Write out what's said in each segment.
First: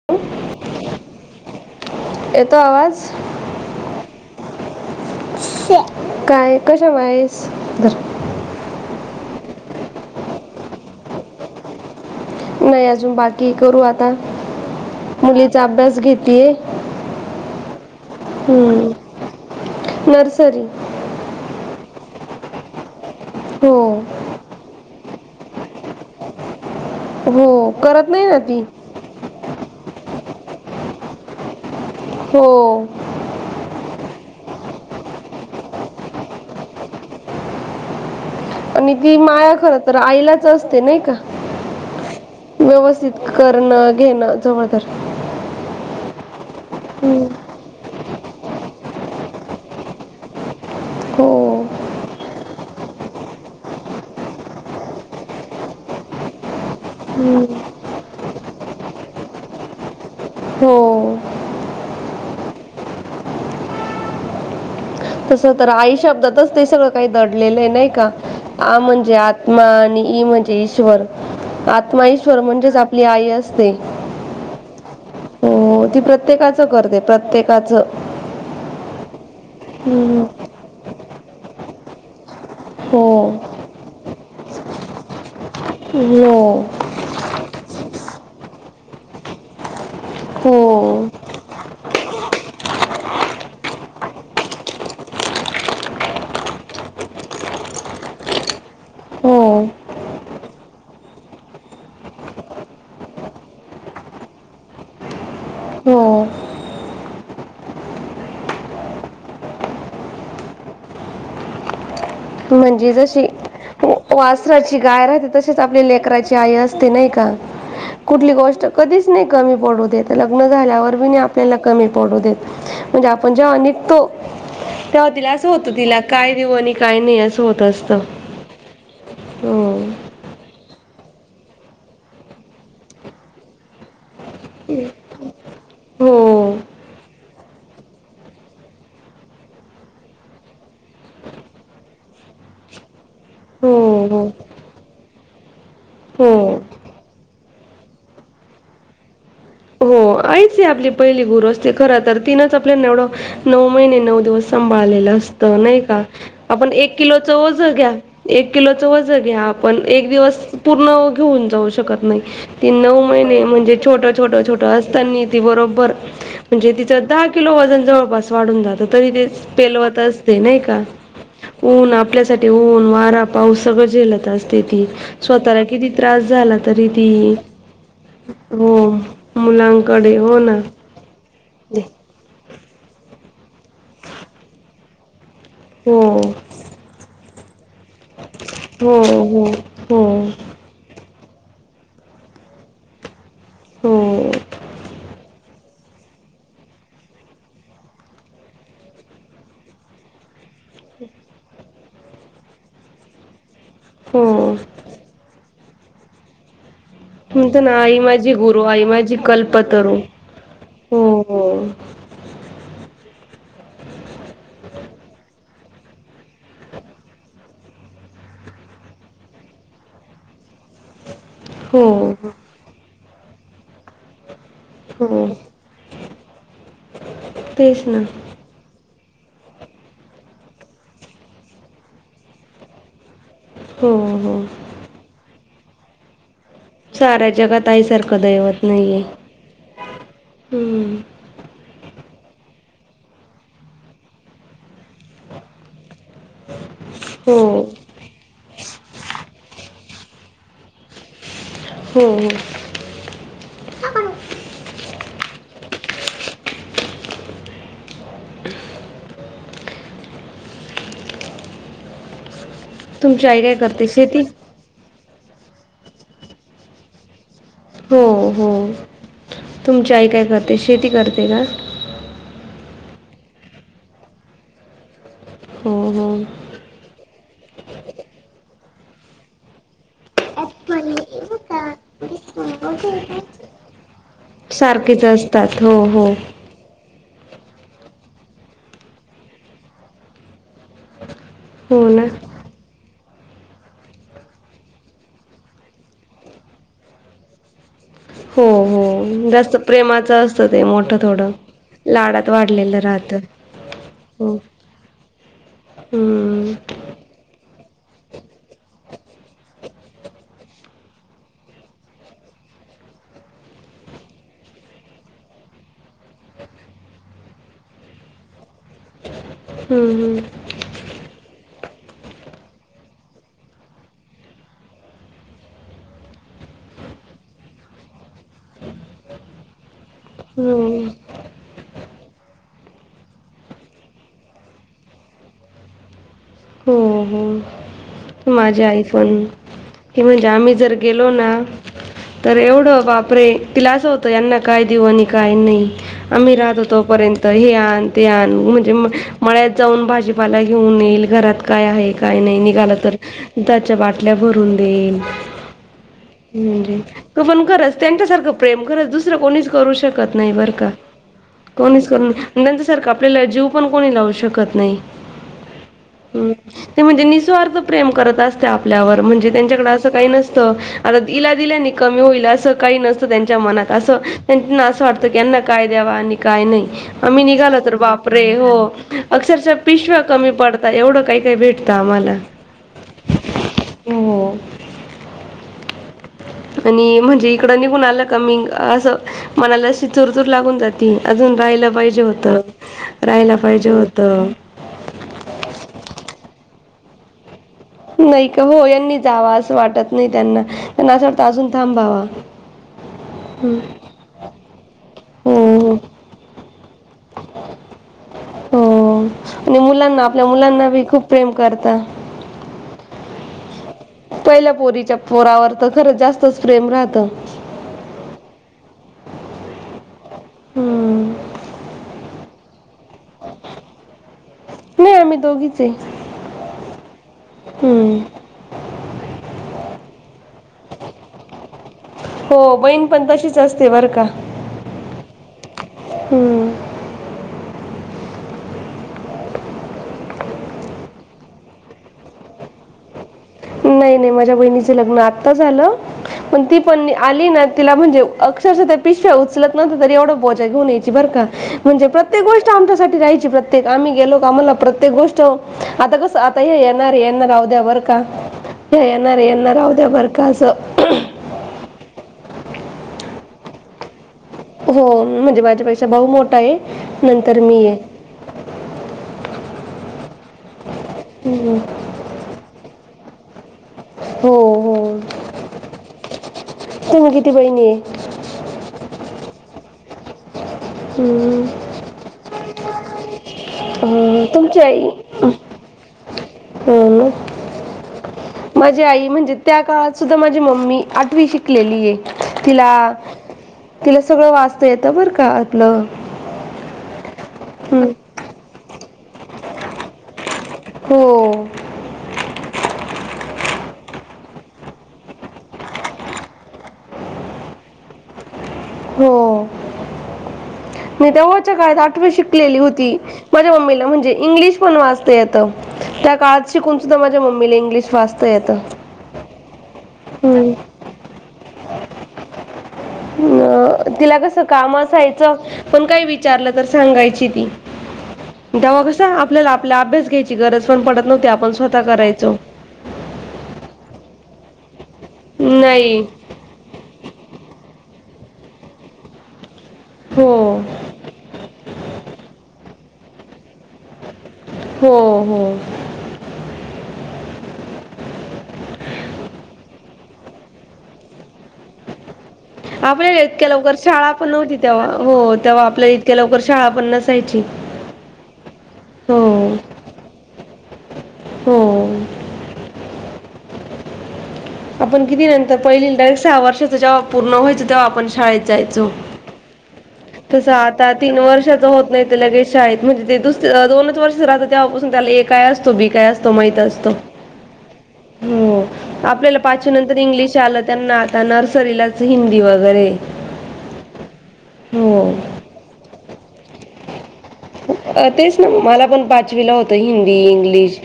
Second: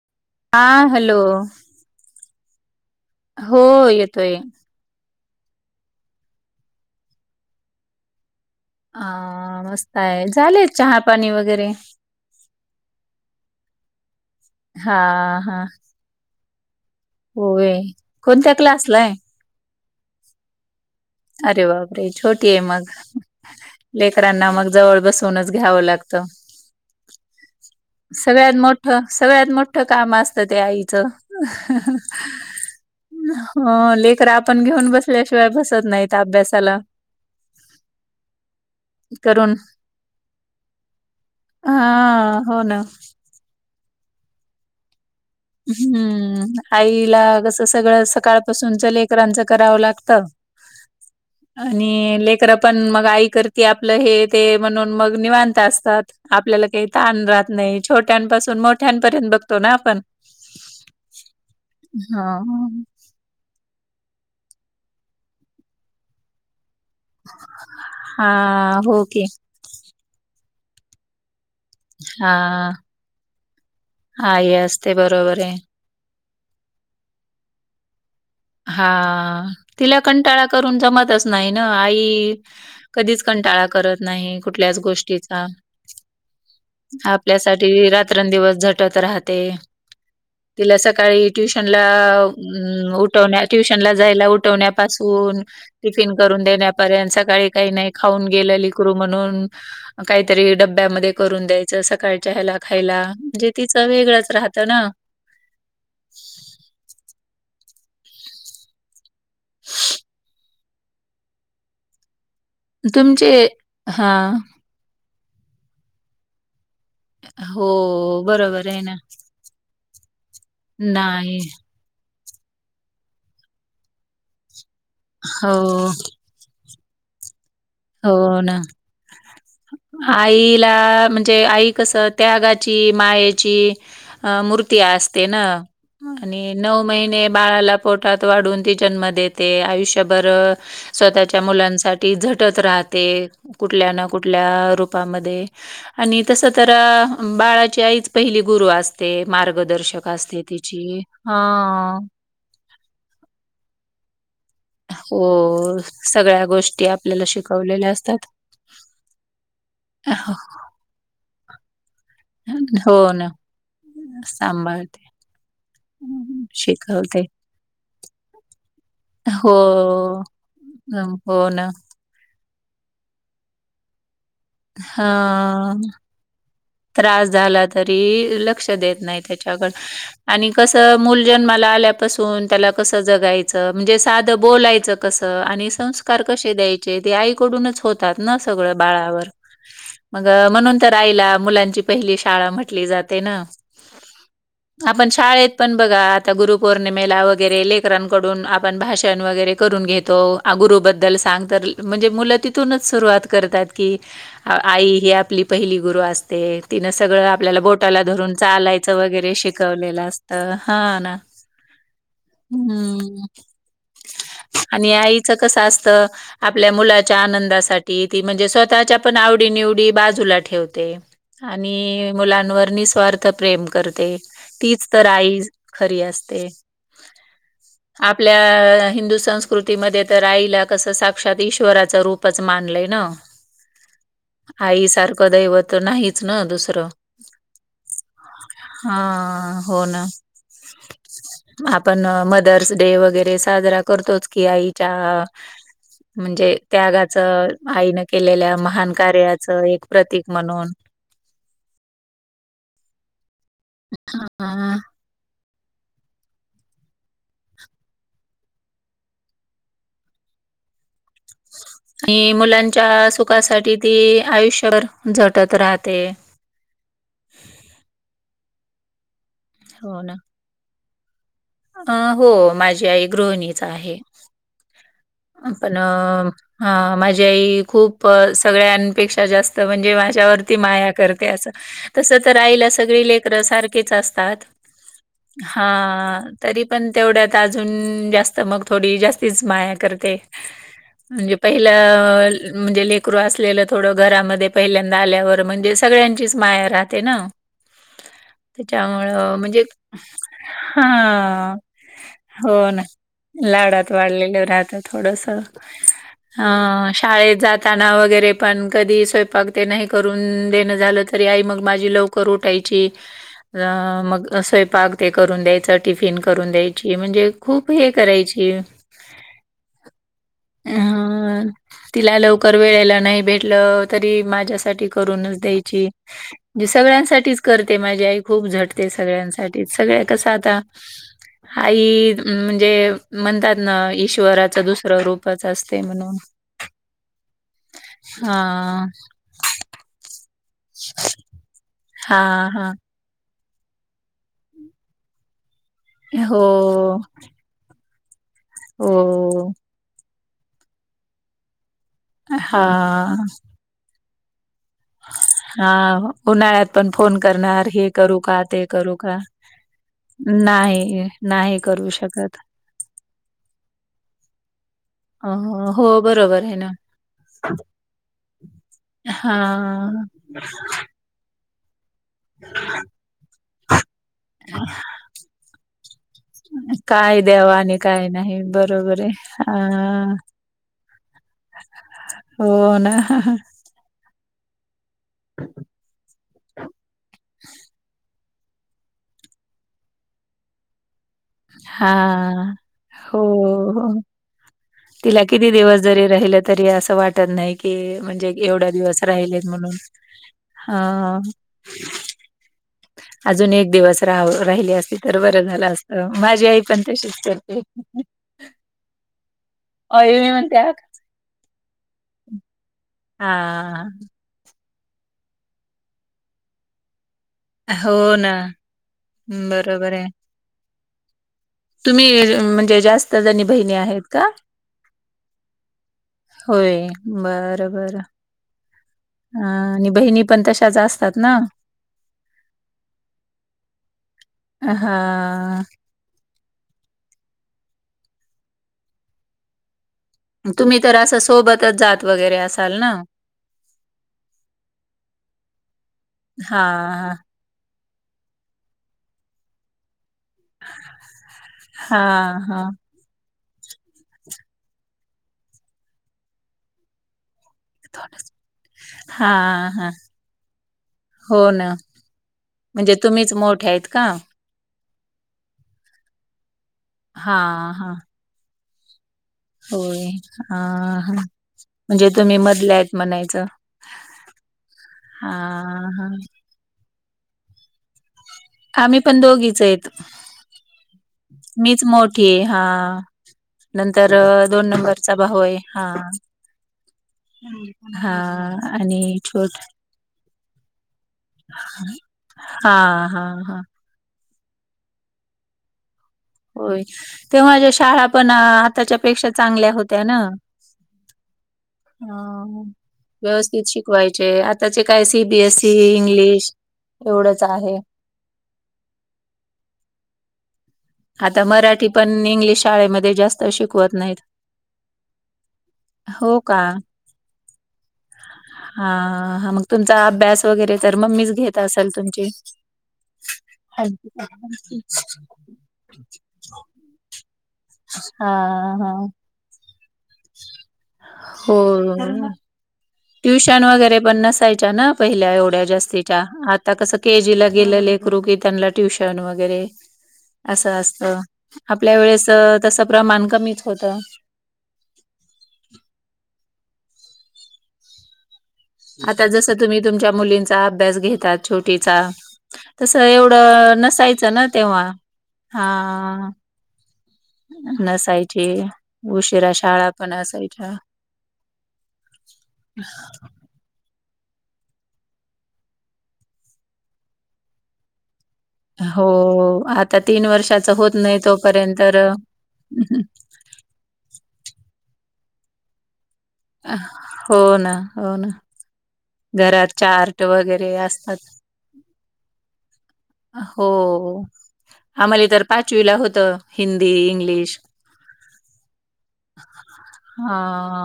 [unintelligible] आ hello येतो आवाज! हो येतोय काय कशाला पाहिजेत दर अ मस्त आहे झाले. चहा पाणी वगैरे नाही अजून बाकी करू आता हा हा मुलीचा अभ्यास घेतय होय कोणत्या हम्म क्लासलाय? नर्सरी अरे बापरे! छोटी आहे मग हो लेकराना मग जवळ बसूनच घ्यावं लागतं. हो करत नाही ना ती ह सगळ्यात मोठ काम असतं. ते आईचं हो हो लेकर आपण घेऊन बसल्याशिवाय बसत नाही. अभ्यासाला आणि ती करून माया खर तर आईलाच असते नाही का! हा हो ना व्यवस्थित करणं घेणं जवळ तर हम्म आईला हम्म. कसं सगळं सकाळपासून लेकरांचं करावं लागतं. हो आणि लेकरं पण मग आई करती आपलं हे ते म्हणून मग निवांत असतात. आपल्याला काही ताण हम्म. राहत नाही छोट्यांपासून मोठ्यांपर्यंत बघतो. ना आपण हो हा हा तसं तर आई शब्दातच ते सगळं काही दडलेलं आहे. नाही का हा आ हो म्हणजे की आत आत्मा आणि ई म्हणजे ईश्वर आत्मा ईश्वर म्हणजेच आपली आई असते. हा असते बरोबर आहे. हो ती प्रत्येकाच सगळ करते प्रत्येकाचं हा तिला हम्म. कंटाळा करून जमतच नाही ना आई हो कधीच कंटाळा करत नाही. कुठल्याच गोष्टीचा हो आपल्यासाठी रात्रं दिवस झटत राहते. तिला हो सकाळी ट्युशनला उठ उठवण्या ट्युशन ला जायला. उठवण्यापासून टिफिन करून देण्यापर्यंत सकाळी काही नाही खाऊन गेलं लकरू म्हणून हो काहीतरी डब्यामध्ये करून द्यायचं. सकाळच्या ह्यायला खायला म्हणजे तिचं वेगळंच राहतं ना! हो ह म्हणजे ज तुमचे हां. वासराची गाय राहते. तशी आपल्या लेकची अस नाही का हो, कुठली गोष्ट बरोबर आहे ना. कधी नही कमी पडू देत लग्न झाल्यावर नाही. आपल्याला कमी पडू देत. म्हणजे आपण जेव्हा निघतो! तेव्हा तिला असं होतो. हो, तिला काय देऊ आणि काय नाही अस होत असत हो ना! आईला म्हणजे आई कस त्यागाची, मायेची अ मूर्ती असते न. हा आणि हो नऊ महिने बाळाला पोटात वाढून ती जन्म देते आयुष्यभर स्वतःच्या मुलांसाठी झटत राहते कुठल्या ना हो हो कुठल्या रूपामध्ये. आणि तस हो तर बाळाची आईच पहिली गुरु असते हो मार्गदर्शक. असते आईच ये आपली तिची. पहिली गुरु असते खर हां. तर तिनंच आपल्या एवढं, नऊ महिने नऊ दिवस सांभाळलेलं असत हो, नाही का? सगळ्या आपण गोष्टी एक आपल्याला किलोच वोज शिकवलेल्या घ्या, असतात. एक किलोचं वज घ्या आपण एक दिवस पूर्ण घेऊन जाऊ शकत नाही, ती हो नऊ ना, महिने म्हणजे छोट छोट छोट अस सांभाळते. नेते बरोबर, हं. म्हणजे तीच शिकवते. दहा किलो वजन जवळ पास वाढून जात तरी ते हो. पेलवत असते नाही का, हं, हो ना. ऊन आपल्या तटी ऊन, वारा, पाऊस सगळं झेलत असते ती, स्वतःला हां. किती त्रास झाला तरी ती, त्रास झाला तरी लक्ष हो देत मुलांकडे हो ना. मुल जन्माला हो आल्यापासुन त्याल कस जगायच म्हणजे साध बोलायच कस आणि हो संस्कार कसे द्यायचे ते आईकडूनच हो होतात न सगळ बाळावर, हो हो मग म्हणून तर आईला मुलांची पहिली शाळा म्हटली जाते न, हो आपण शाळेत पण बघा आता गुरुपौर्णिमेला वगैरे लेकरांकडून आपण भाषण वगैरे करून घेतो. आ गुरुबद्दल सांग तर म्हणजे मुलं तिथूनच सुरुवात करतात. की, हो आई ही आपली पहिली गुरु असते. तिनं सगळं आपल्याला म्हणतो ना आई बोटाला माझी धरून गुरु आई चालायचं माझी वगैरे कल्पतरू शिकवलेलं असतं हा हो ना. हम्म, आणि आईच कसं असत आपल्या मुलाच्या आनंदासाठी ती म्हणजे स्वतःच्या पण आवडी निवडी बाजूला ठेवते. हो आणि हो मुलांवर निस्वार्थ प्रेम करते. तीच तर हो आई खरी असते, तेच आपल ना आपल्या हिंदू संस्कृतीमध्ये तर आईला कसं साक्षात ईश्वराच रूपच मानलंय न. हो हो. आईसारखं दैवत नाहीच न दुसरं. साऱ्या जगात आईसारखं दैवत हा नाहीये, हो ना. हम्म. आपण मदर्स डे वगैरे साजरा करतोच की आईच्या म्हणजे त्यागाच हो आईनं केलेल्या महान कार्याचं एक प्रतीक म्हणून. हो. हा आ. हे मुलांच्या तुमची आई काय सुखासाठी करते ती शेती आयुष्यभर झटत राहते. हो हो, तुमची आई काय करते शेती करते का? आ हो माझी आई गृहिणीच आहे. हो आपण हो हा माझी आई खूप सगळ्यांपेक्षा जास्त म्हणजे माझ्यावरती माया करते असं तस तर आईला सगळी लेकरं सारखीच असतात, सारखेच असतात हा. हो हो तरी पण तेवढ्यात अजून जास्त मग थोडी जास्तीच माया करते. म्हणजे पहिल हो ना म्हणजे लेकरू असलेलं थोडं घरामध्ये पहिल्यांदा आल्यावर म्हणजे सगळ्यांचीच माया राहते ना. हो. हो त्याच्यामुळं, जास्त म्हणजे प्रेमाचं असतं ते मोठं थोडं हा. लाडात हो वाढलेलं ना, राहतं लाडात हो वाढलेले राहत. थोडस, आ हम्म शाळेत जात ताना वगैरे पण कधी स्वयंपाक ते नाही करून देणं झालं तरी आई मग माझी लव कर ऊटायची. अ मग स्वयंपाक ते करून द्यायचं टिफिन करून द्यायची म्हणजे. खूप हे करायची. हूं हूं! हा! तिला लवकर वेळेला नाही भेटलं, तरी माझ्यासाठी करूनच द्यायची. जे सगळ्यांसाठीच करते माझी आई खूप झटते सगळ्यांसाठीच सगळ्या. कस आता हम्म आई म्हणजे म्हणतात ना ईश्वरा च दुसर रूपच असते म्हणून. हो हो माझी आई हां, पण ती म्हणजे आम्ही जर गेलो ना तर हां, हां. एवढं बापरे. तिला असं होतं यांना काय देऊ आणि काय नाही, आम्ही हो, राहतो तोपर्यंत हे आन ते आण म्हणजे म-मळ्यात हो. जाऊन भाजीपाला घेऊन येईल घरात काय आहे. काही नाही निघाल तर हां, दुधाच्या बाटल्या भरून देईल. हां. उन्हाळ्यात म्हजे फोन तू पण करणार, खरंच हे करू त्यांच्यासारखं का? प्रेम ते खरंच करू का? दुसरं कोणीच करू शकत नाही बरका नाही, नाही कोणीच करू कोणी शकत. सारख आपल्याला जीव पण कोणी लावू शकत नाही. अ, हो हूं बरोबर आहे ना. ते म्हणजे निःस्वार्थ प्रेम करत असत्या आपल्यावर म्हणजे त्यांच्याकडे असं हां, काही नस तं आता इला दिल्यानं कमी होईल. अस काही नसतं त्यांच्या मनात, अस त्यांना असं वाटतं की यांना काय द्यावा आणि काय नही. काय आम्ही द्यावं निघालो तर आणि काय बापरे नाही हो बरोबर आहे. अक्षरशः पिशव्या हां. कमी पड ता एवढं काही काही भेटतं आम्हाला. हो ना. हो [inaudible] आणि म्हणजे इकडं निघून आलं का मी असं मनाला अशी चुरचूर लागून जा ती अजून राहायला पाहिजे होतं, हां. हो, राहायला पाहिजे हो. होतं. तिला किती दिवस जरी राहिलं तरी असं वाटत नाही. की नाही म्हणजे का हो एवढया यांनी दिवस जावा राहिलेतं असं म्हणून वाटत नाही त्यांना त्यांना असं हा. वाटतं अजून थांबावा अजून एक दिवस रा-राहिली असती तर बरं झालं हो हो असत माझी आई पण तशीच करते. हो आणि मुलांना आई आपल्या मी म्हणते मुलांना हां. बी खूप प्रेम करता. हा! पहिल्या पोरीच्या पोरावर त खरं जास्तच प्रेम राहतं. हो ना बरोबर आहे. हूं! तुम्ही म्हणजे जास्त जणी बहिणी आहेत का? नाही आम्ही दोघीच आहे होय बर बर. हम्म. ह आणि बहिणी पण तश्याच असतात ना हो बहीण पण तशीच असते बरं का! अ हा! हूं! तुम्ही तर असं सोबतच जात वगैरे असाल ना! नही नही माझ्या बहिणीच लग्न आता झालं, पण ती हां, पण हां. आली ना तिला म्हणजे अक शरशा त्यां पिशव्या उचलत नव्हतं तरी एवढं बो जा घेऊन यायची बर का म्हणजे प्रत्येक हां, गोष्ट हां. आमच्यासाठी रहायची प्र तेचं आम्हीं गेलो कां आम्हांला प्रत्येक गोष्ट आंता कसं आंता हे येणारं येणारं अवद्या बरं का? येणारं येणारं हां, राहूंद्या हां. बरं कां असं. हो नां म्हणजे तुम्हीचं मोठ्यां आहेंत कां? हो म्हणजे माझ्यां पेक्षा भाऊ मोठा आहे नंतर मी हां, आहे. हां. होय अं हम्म. म्हणजे तुम्हीं मधल्यां आहेंत म्हणायचं. हो हो हां, हां. तुम्हीं किती बहिणी आहेतं आम्हीं पणं दोघींचं आहेंतं. हम्म. मीचं मोठीये हां नंतर अं, दोन नंबरचा भाऊ आहे हां. हम्मं. हां. माझी आई आणि म्हणजे छोट त्यां काळांत सुद्धां माझी मम्मी आंठवी शिक शिकलेली आहे हां, हां, हां. तिला सगळं वाचतां येतं बरं कां आपलं होयं तेंव्हांच्या हम्म. शाळां पणं आतांच्या शाळे पेक्षा चांगल्या होत्यां नां. हो. हां मं व्यवस्थित शिकवायचे आंताचे कायं C B S C English. एवढंच आहे. हो मी आता तेंव्हांच्या काळांत मराठी आठवी पण शिकलेली इंग्लिश होती. शाळेमध्ये जास्त माझ्या मम्मीला शिकवत म्हणजे नाहीत. इंग्लिश पणं वाचतां येतं त्यां हो काळांत का? शिकूंन सुद्धां माझ्या मम्मीला इंग्लिश वाचता येतं हां हां मगं तुमचां अभ्यास हम्म. वगैरें तरं मम्मीच घेतं असलं तुमची. हम्मं तिलां कसं कांम असायचं पणं कायं विचारलं तरं सांगायची ती. हां, तेव्हां हां. कसं आपल्याला आपलां अभ्यास घ्यांयची गरजं पणं पडतं नव्हती आपणं स्वंतः करायचो. ट्युंशन वगैरें पणं नसायच्यां नां पहिल्या एवढ्यां नाही जास्तीच्या आं आंता कसं के जी लां गेले लेकरु त्यांला ट्युशन वगैरें हो असं असं ते आपल्या वेळेसं तसं प्रमाणं कमीचं होतं. हो हो. आंता जसं तुम्हीं तुमच्या मुलींचा अभ्यास घेता छोटीचां. आपल्याला इतक्या लवकरं शाळां पणं नव्हती तेव्हां तेव्हा. हो तेव्हां आपल्याला इतक्यां लवकरं शाळां पणं नसायची. नसांयची हो उशिरा शाळां पणं असांयच्या. हो. [unintelligible] आपणं किती नंतर पहिलीला डायरेक्ट सहा वर्षाच जेव्हां पूर्ण व्हायचं तेव्हां आपणं शाळेेत हो हो आंत तसं आंता तीन वर्षाच होतं नाहींते लगेच शाळेत म्हणजे ते दुस त्यांला दोनचं वर्षाच राहतं तेव्हांपासून त्यांला ए कायं असतो बी कायं असतो तो माहितं असतो हो. आपल्याला घरात पाचवी नंतर चार्ट इंग्लिश आलं वगैरे त्यांना असतात. आंता नर्सरीलांच हिन्दी वगैरें. हो आम्हांले तरं पांचवीला होतं हिन्दी इंग् तेचं नां मलां पणं पांचवीलां होतं हिन्दी हा इंग्लिश.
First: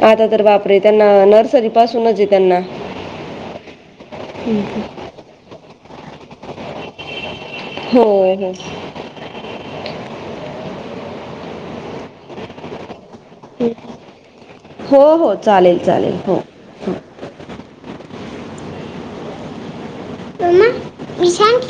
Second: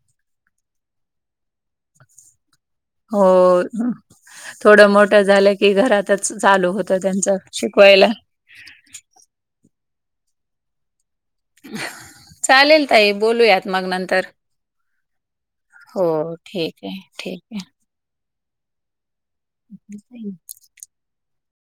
आंता तरं बापरे त्यांना नर्सरी पासूंनचये त्यांना. हो हं, हं. थोडं मोठ झालं की घरांतच चालूं होतं त्यांचं. हो शिकवायला. हो. [inaudible] [unintelligible] चालेल ताई बोलूंयांत मगं नंतर हो, हो. चालेल, हो चालेल. ठीकं हो. आहे [unintelligible] ठीकये. आहे. [inaudible]